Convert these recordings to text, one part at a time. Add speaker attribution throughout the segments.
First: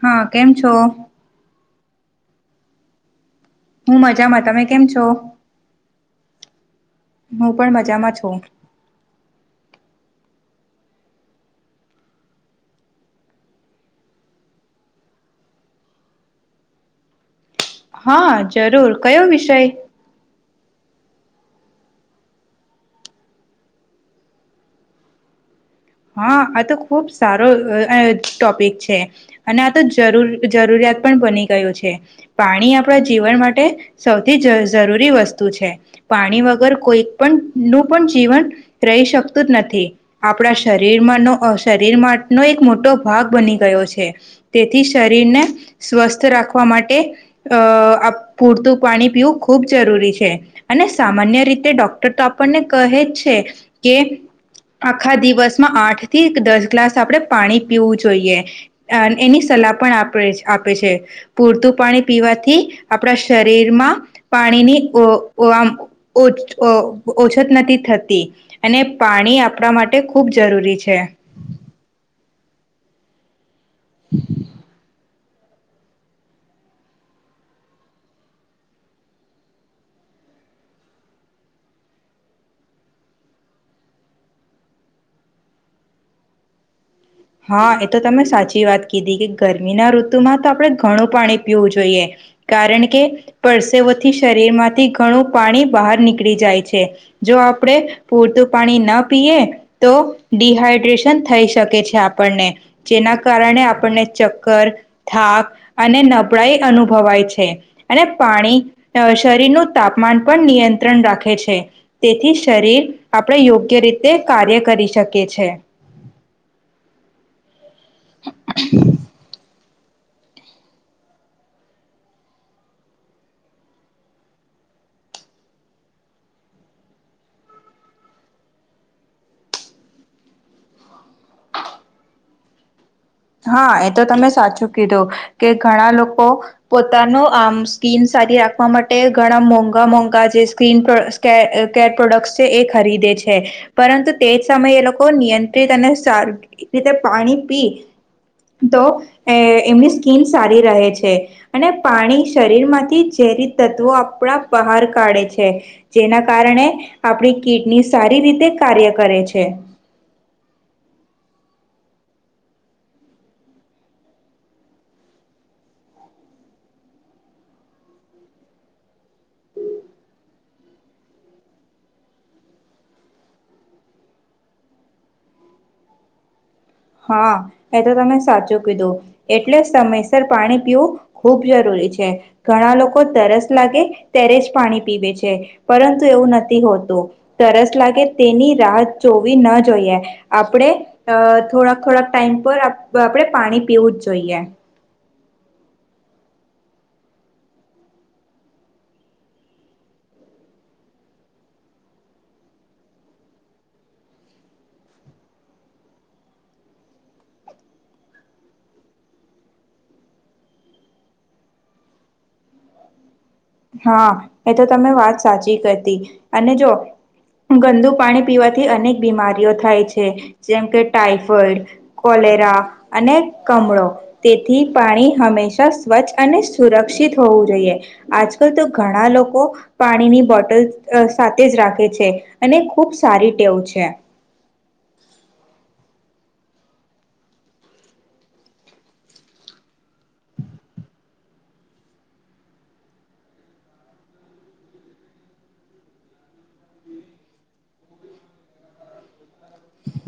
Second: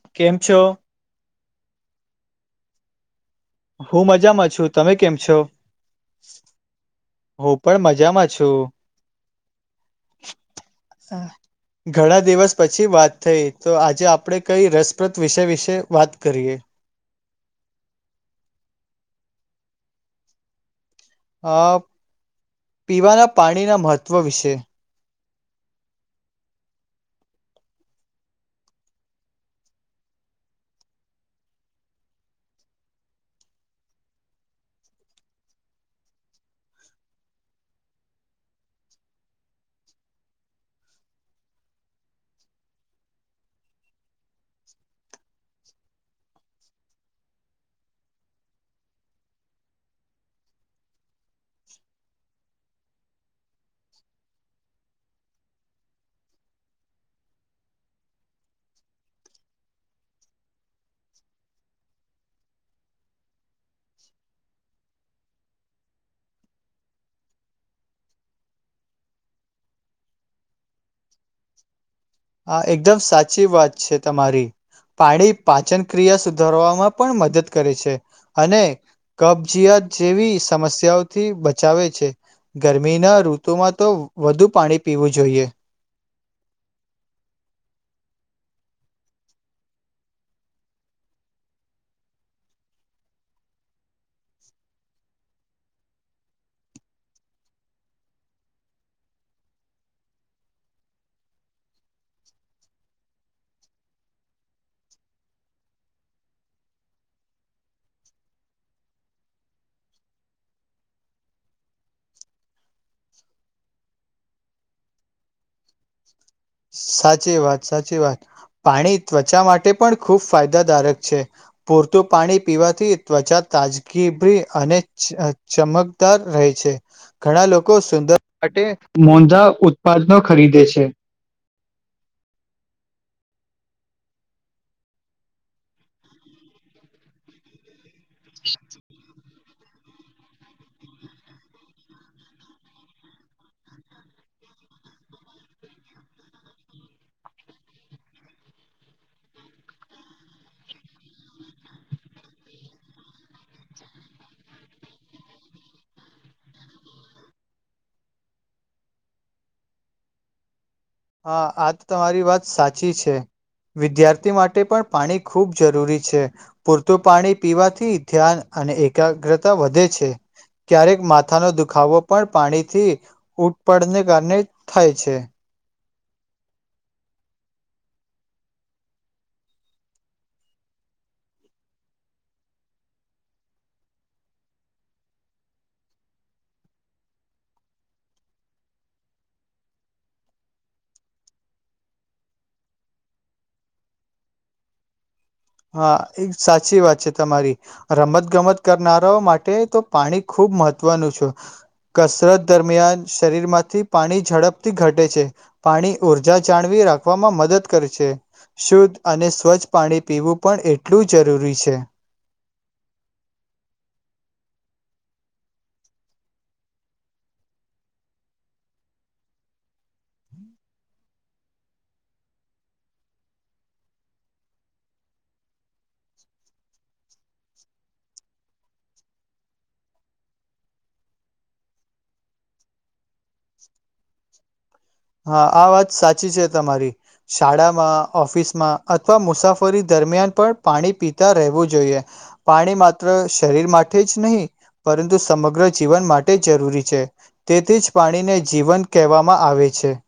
Speaker 1: હા કેમ છો
Speaker 2: હું મજામાં છું તમે કેમ છો [inaudible] હું પણ મજામાં છું ઘણા દિવસ પછી વાત થઈ તો આજે આપણે કઈ રસપ્રદ વિષય વિશે વાત કરીએ
Speaker 1: હા જરૂર કયો વિષય
Speaker 2: અ પીવાના પાણીના મહત્વ વિશે
Speaker 1: હા આ તો ખુબ સારો ટોપિક છે અને આ તો જરૂર જરૂરિયાત પણ બની ગયું છે પાણી આપણા જીવન માટે સૌથી જ જરૂરી વસ્તુ છે પાણી વગર કોઈ પણ નું પણ જીવન રહી શકતું જ નથી આપણા શ શરીરમાંનો એક મોટો ભાગ બની ગયો છે તેથી શરીરને સ્વસ્થ રાખવા માટે અ પૂરતું પાણી પીવું ખૂબ જરૂરી છે અને સામાન્ય રીતે ડોક્ટર તો આપણને કહે જ છે કે આખા દિવસ આઠ થી દસ ગ્લાસ આપણે પાણી પીવું જોઈએ એની સલાહ પણ આપે આપે છે પૂરતું પાણી પીવાથી આપણા શરીરમાં પાણીની આમ ઓછત નથી થતી અને પાણી આપણા માટે ખૂબ જરૂરી છે
Speaker 2: હા એકદમ સાચી વાત છે છે તમારી પાણી પાચન ક્રિયા સુધારવામાં પણ મદદ કરે છે અને કબજીયાત જેવી સમસ્યાઓથી બચાવે છે ગરમીના ઋતુમાં તો વધુ પાણી પીવું જોઈએ
Speaker 1: હા એ તો તમે સાચી વાત કીધી કે ગરમીના ઋતુમાં તો આપણે ઘણું પાણી પીવું જોઈએ કારણ કે પરસેવા થી શરીર માંથી ઘણું પાણી બહાર નીકળી જાય છે જો આપણે પૂરતું પાણી ન પીએ તો ડિહાઈડ્રેશન થઈ શકે છે આપણને જેના કારણે આપણને ચક્કર થાક અને નબળાાઈ અનુભવાય છે અને પાણી શરીરનું તાપમાન પણ નિયંત્રણ રાખે છે તેથી શરીર આપણે યોગ્ય રીતે કાર્ય કરી શકીએ છે
Speaker 2: સાચી વાત સાચી વાત પાણી ત્વચા માટે પણ ખૂબ ફાયદાદારક છે પૂરતું પાણી પીવાથી ત્વચા તાજગીી અને ચમકદાર રહે છે ઘણા લોકો સુંદર માટે મોંધા ઉત્પાદનો ખરીદે છે
Speaker 1: હા એ તો તમે સાચું કીધું કે ઘણા લોકો પોતાનું આમ સ્કીન સારી રાખવા માટે ઘણા મોંઘા મોંઘા જે સ્ક્રીન કેર પ્રોડક્ટ છે એ ખરીદે છે પરંતુ તે જ સમયે એ લોકો નિયંત્રિત અને સારી રીતે પાણી પી તો એ એમની સ્કીિન સારી રહે છે અને પાણી શરીરમાંથી ઝેરી તત્વો આપણા બહાર કાઢે છે જેના કારણે આપણી કિડની સારી રીતે કાર્ય કરે છે
Speaker 2: હ આ તમારી વાત સાચી છે વિદ્યાર્થી માટે પણ પાણી ખૂબ જરૂરી છે પૂરતું પાણી પીવાથી ધ્યાન અને એકાગ્રતા વધે છે ક્યારેક માથાનો દુખાવો પણ પાણીથી ઉટ પડને કારણે થાય છે
Speaker 1: હા એ તો તમે સાચું કીધું એટલે સમયસર પાણી પીવું ખૂબ જરૂરી છે ઘણા લોકો તરસ લાગે ત્યારે જ પાણી પીવે છે પરંતુ એવું નથી હોતું તરસ લાગે તેની રાહ જોવી ન જોઈએ આપણે થોડાક થોડાક ટાઈમ પર આપણે પાણી પીવું જ જોઈએ
Speaker 2: હા એક સાચી વાત છે તમારી રમત ગમત કરનારાઓ માટે તો પાણી ખૂબ મહત્વનું છ કસરત દરમિયાન શરીરમાંથી પાણી ઝડપથી ઘટે છે પાણી ઊર્જા જાળવી રાખવામાં મદદ કરે છે શુદ્ધ અને સ્વચ્છ પાણી પીવું પણ એટલું જરૂરી છે
Speaker 1: હા એ તો તમે વાત સાચી કરતી અને જો ગંદુ પાણી પીવાથી અનેક બીમારીઓ થાય છે જેમ કે ટાઈફોઈડ કોલેરા અને કમળો તેથી પાણી હંમેશા સ્વચ્છ અને સુરક્ષિત હોવું જોઈએ આજકાલ તો ઘણા લોકો પાણીની બોટલ સાથે જ રાખે છે અને ખૂબ સારી ટેવું છે
Speaker 2: હા આ વાત સાચી છે તમારી શાળામાં ઓફિસમાં અથવા મુસાફરી દરમિયાન પણ પાણી પીતા રહેવું જોઈએ પાણી માત્ર શરીર માટે જ નહીં પરંતુ સમગ્ર જીવન માટે જરૂરી છે તેથી જ પાણીને જીવન કહેવામાં આવે છે છે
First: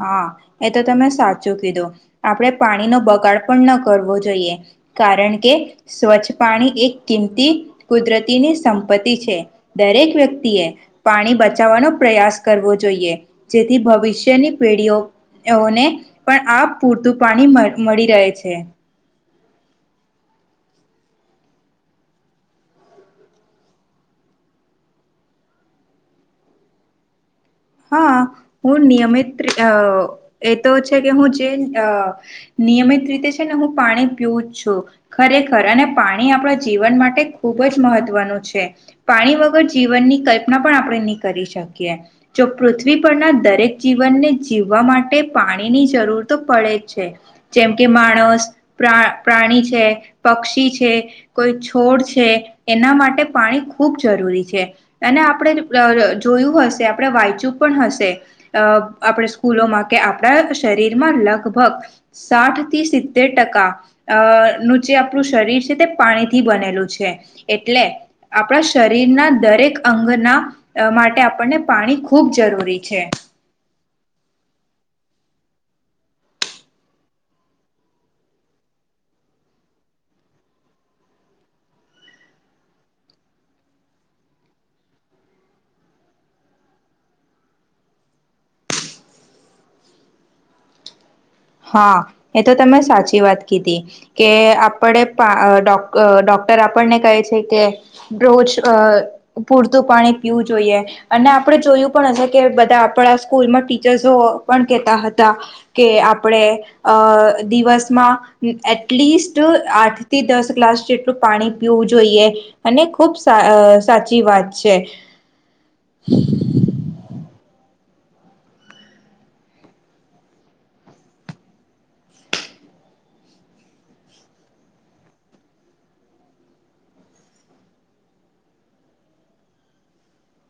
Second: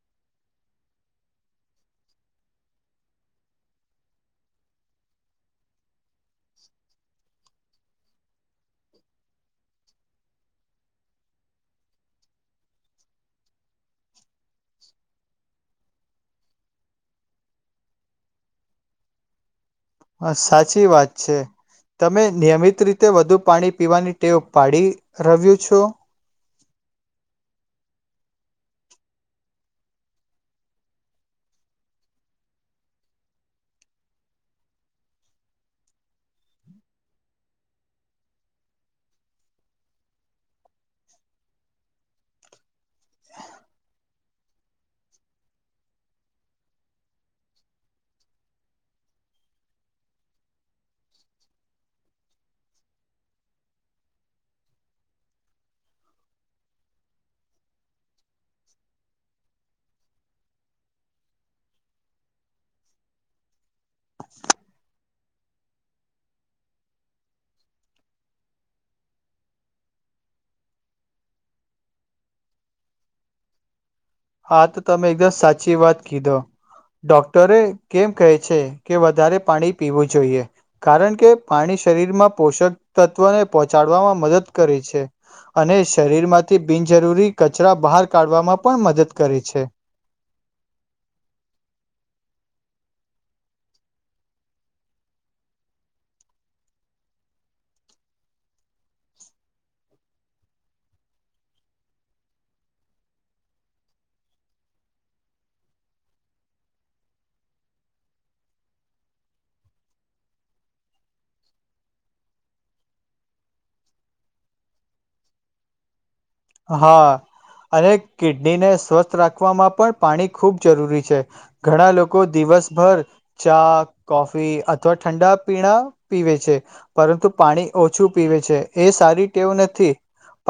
Speaker 1: હા એ તો તમે સાચું કીધું આપણે પાણીનો બગાડ પણ ન કરવો જોઈએ કારણ કે સ્વચ્છ પાણી એક કિંમતી કુદરતીની સંપત્તિ છે દરેક વ્યક્તિએ પાણી બચાવવાનો પ્રયાસ કરવો જોઈએ જેથી ભવિષ્યની પેઢીઓને પણ આ પૂરતું પાણી મળી રહે છે
Speaker 2: હ સાચી વાત છે તમે નિયમિત રીતે વધુ પાણી પીવાની ટેવ પાડી રહવ્યું છો
Speaker 1: હા હું નિયમિત એ તો છે કે હું જે નિયમિત રીતે છે ને હું પાણી પીવું જ છું ખરેખર અને પાણી આપણા જીવન માટે ખૂબ જ મહત્વનું છે પાણી વગર જીવનની કલ્પના પણ આપણે નહી કરી શકીએ જો પૃથ્વી પરના દરેક જીવનને જીવવા માટે પાણીની જરૂર તો પડે જ છે જેમ કે માણસ પ્રા પ્રાણી છે પક્ષી છે કોઈ છોડ છે એના માટે પાણી ખૂબ જરૂરી છે અને આપણે જોયું હશે આપણે વાંચુ પણ હશે અ આપણે સ્કૂલોમાં કે આપણા શરીરમાં લગભગ સાઠ થી સિત્તેર ટકા અ નું જે આપણું શરીર છે તે પાણીથી બનેલું છે એટલે આપણા શરીરના દરેક અંગના માટે આપણને પાણી ખૂબ જરૂરી છે
Speaker 2: હા તો તમે એકદમ સાચી વાત કીધો ડોક્ટરે કેમ કહે છે કે વધારે પાણી પીવું જોઈએ કારણ કે પાણી શરીરમાં પોષક તત્વને પહોંચાડવામાં મદદ કરે છે અને શરીર માંથી બિનજરૂરી કચરા બહાર કાઢવામાં પણ મદદ કરી છે
Speaker 1: હા એ તો તમે સાચી વાત કીધી કે આપણે ડોક ડોક્ટર આપણને કહે છે કે રોજ પૂરતું પાણી પીવું જોઈએ અને આપડે જોયું પણ હશે કે બધા આપણા સ્કૂલમાં ટીચર્સો પણ કેહેતા હતા કે આપણે અ દિવસમાં એટલીસ્ટ આઠ થી દસ ગ્લાસ જેટલું પાણી પીવું જોઈએ અને ખૂબ સાચી વાત છે
Speaker 2: હા અને કિડનીને સ્વસ્થ રાખવામાં પણ પાણી ખૂબ જરૂરી છે ઘણા લોકો દિવસભર ચા કોફી અથવા ઠંડા પીણા પીવે છે પરંતુ પાણી ઓછું પીવે છે એ સારી ટેવ નથી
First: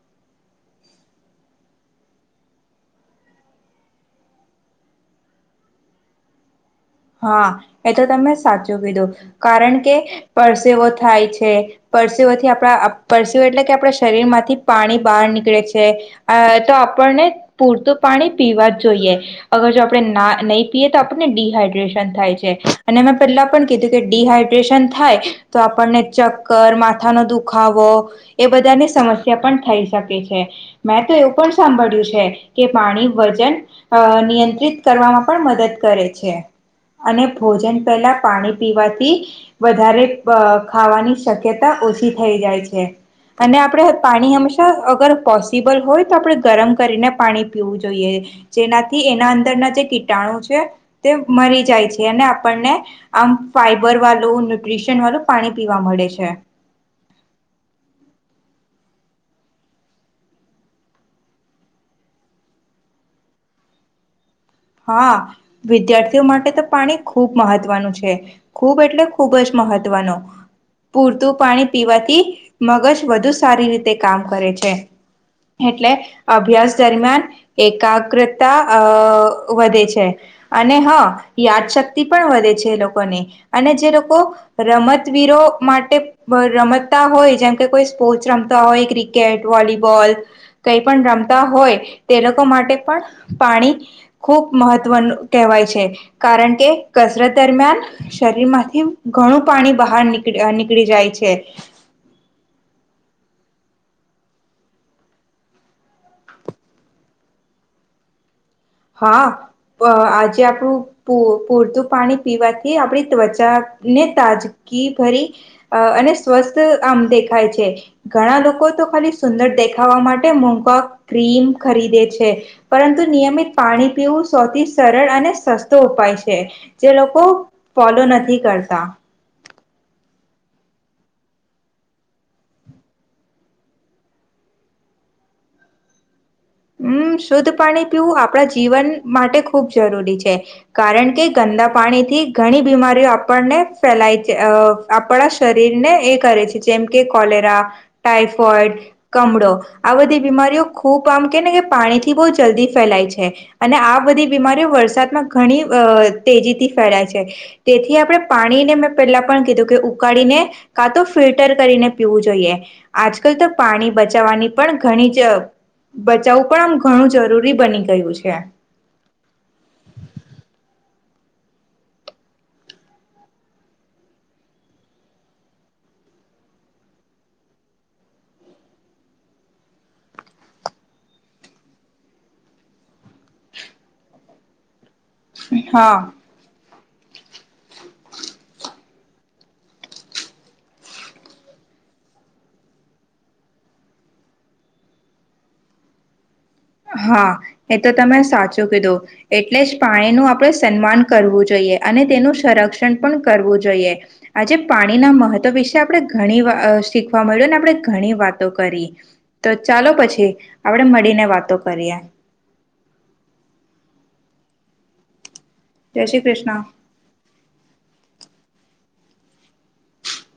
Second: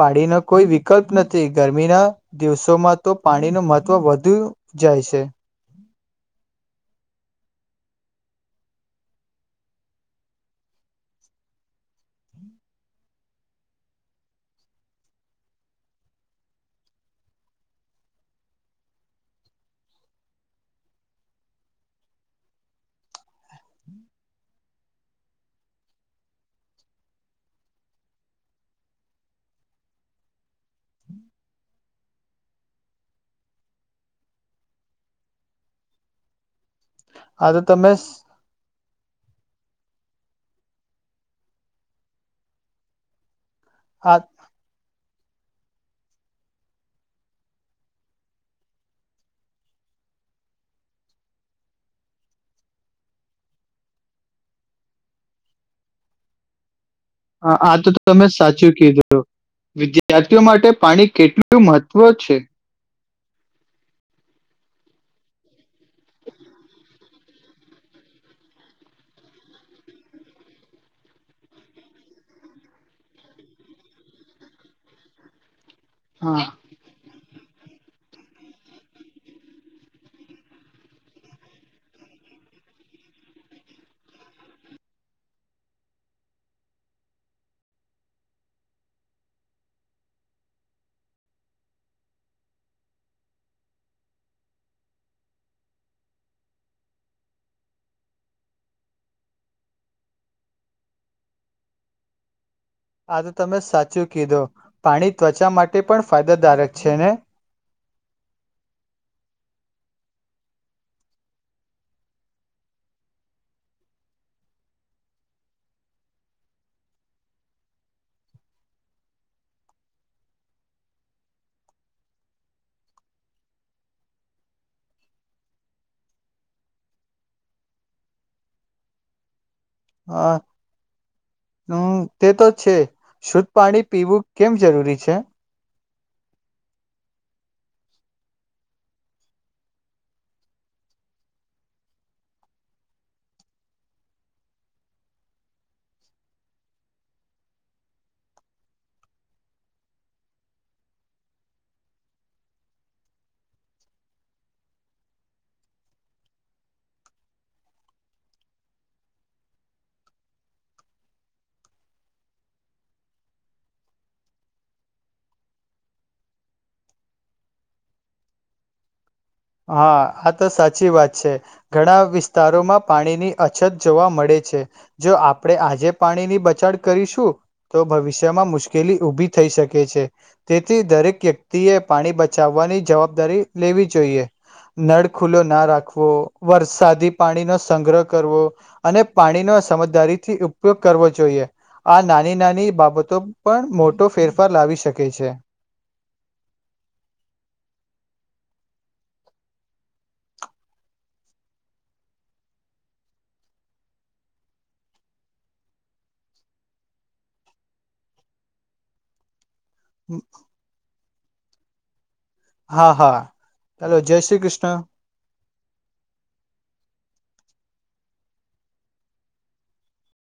Speaker 2: પાણીનો કોઈ વિકલ્પ નથી ગરમીના દિવસોમાં તો પાણીનું મહત્ત્વ વધુ જાય છે
Speaker 1: હા એ તો તમે સાચું કીધું કારણ કે પરસેવો થાય છે પરસેવથી આપણા પરસેવ એટલે કે આપણા શરીર માંથી પાણી બહાર નીકળે છે તો આપણને પૂરતું પાણી પીવા જ જોઈએ અગર જો આપણે ના નહી પીએ તો આપણને ડડીહાઈડ થાય છે અને એ પેલા પણ કીધું કે ડિહાઈડ્રેશન થાય તો આપણને ચક્કર માથાનો દુખાવો એ બધાની સમસ્યા પણ થઈ શકે છે મેં તો એવું પણ સાંભળ્યું છે કે પાણી વજન અ નિયંત્રિત કરવામાં પણ મદદ કરે છે અને
Speaker 2: આ તો
Speaker 1: ભોજન
Speaker 2: તમે
Speaker 1: પહેલા પાણી પીવાથી વધારે ખાવાની શક્યતા ઓછી થઈ જાય છે અને આપડણે
Speaker 2: આ
Speaker 1: પાણી હંમેશા અગર પોસિબલ હોય તો આપણે ગરમ કરીને પાણી પીવું જોઈએ જેનાથી એના અંદરના જે કીટાણુ છે તે મરી જાય છે અને આપણને આમ ફાઈબર વાળું ન્યુટ્રીશન વાળું પાણી પીવા મળે છે
Speaker 2: હ આ તો તમે સાચું કીધું વિદ્યાર્થીઓ માટે પાણી કેટલું મહત્વ છે
Speaker 1: હા વિદ્યાર્થીઓ માટે તો પાણી ખૂબ મહત્વનું છે ખૂબ એટલે ખૂબ જ મહત્વનું પૂરતું પાણી પીવાથી મગજ વધુ સારી રીતે કામ કરે છે એટલે
Speaker 2: હા
Speaker 1: અભ્યાસ દરમિયાન એકકાગ્રતા વધે છે અને હા યાદશક્તિ પણ વધે છે એ લોકોને અને જે લોકો રમતવીરો માટે રમતા હોય જેમ કે કોઈ સ્પોર્ટસ રમતા હોય ક્રિકેટ વોલીબોલ કઈ પણ રમતા હોય તે લોકો માટે પણ પાણી ખૂબ મહત્વનું કહેવાય છે કારણ કે કસરત દરમિયાન શરીર માંથી ઘણું પાણી બહાર નીક નીકળી જાય છે
Speaker 2: આ તમે સાચું કીધો પાણી ત્વચા માટે પણ ફાયદાદારક છે ને
Speaker 1: હા આજે આપણું પૂરતું પાણી પીવાથી આપણી ત્વચાને તાજગી ભરી અને સ્વસ્થ આમ દેખાય છે ઘણા લોકો તો ખાલી સુંદર દેખાવા માટે મોૂઘવા ક્રીમ ખરીદે છે પરંતુ નિયમિત પાણી પીવું સૌથી સરળ અને સસ્તો ઉપાય છે જે લોકો ફોલો નથી કરતા
Speaker 2: હા હમ તે તો છે શુદ્ધ પાણી પીવું કેમ જરૂરી છે
Speaker 1: હમ શુદ્ધ પાણી પીવું આપણા જીવન માટે ખૂબ જરૂરી છે કારણ કે ગંદા પાણીથી ઘણી બીમારીઓ આપણને ફેલાય છે અ આપણા શરીરને એ કરે છે જેમ કે કોલેરા ટાઈફોઈડ કમળો આ બધી બીમારીઓ ખૂબ આમ ને કે પાણીથી બહુ જલ્દી ફેલાય છે અને આ બધી બીમારીઓ વરસાદમાં ઘણી તેજીથી ફેલાય છે તેથી આપણે પાણીને મેં પેલા પણ કીધું કે ઉકાળીને કાં તો ફિલ્ટર કરીને પીવું જોઈએ આજકાલ તો પાણી બચાવવાની પણ ઘણી જ બચાવું પણ આમ ઘણું જરૂરી બની ગયું છે
Speaker 2: હા આ તો સાચી વાત છે ઘણા વિસ્તારોમાં પાણીની અછત જોવા મળે છે જો આપણે આજે પાણીની બચડ કરીશું તો ભવિષ્યમાં મુશ્કેલી ઉઊભી થઈ શકે છે તેથી દરેક વ્યક્તિએ પાણી બચાવવાની જવાબદારી લેવી જોઈએ નળ ખુલ્લો ના રાખવો
Speaker 1: હા
Speaker 2: વર્ષ સાદી પાણીનોો સંગ્રહ કરવો અને પાણીનો સમજદારીથી ઉપયોગ કરવો જોઈએ. આ નાની, નાની બાબતો પણ મોટો ફેરફાર લાવી શકે છે.
Speaker 1: હા, એ તો તમે સાચું કીધું. એટલે જ પાણીનું આપણે સન્માન કરવું જોઈએ અને તેનું સંરક્ષણ પણ કરવું જોઈએ. આજે પાણીના મહત્ત્વ વિશે આપણે ઘણી શીખવા મળ્યું અને આપણે ઘણી વાતો કરી. તો ચાલો પછી આપણે મળીને તો કર્યા.
Speaker 2: હા, હા હલો., જય શ્રી કૃષ્ણ.
Speaker 1: જય શ્રી કૃષ્ણ.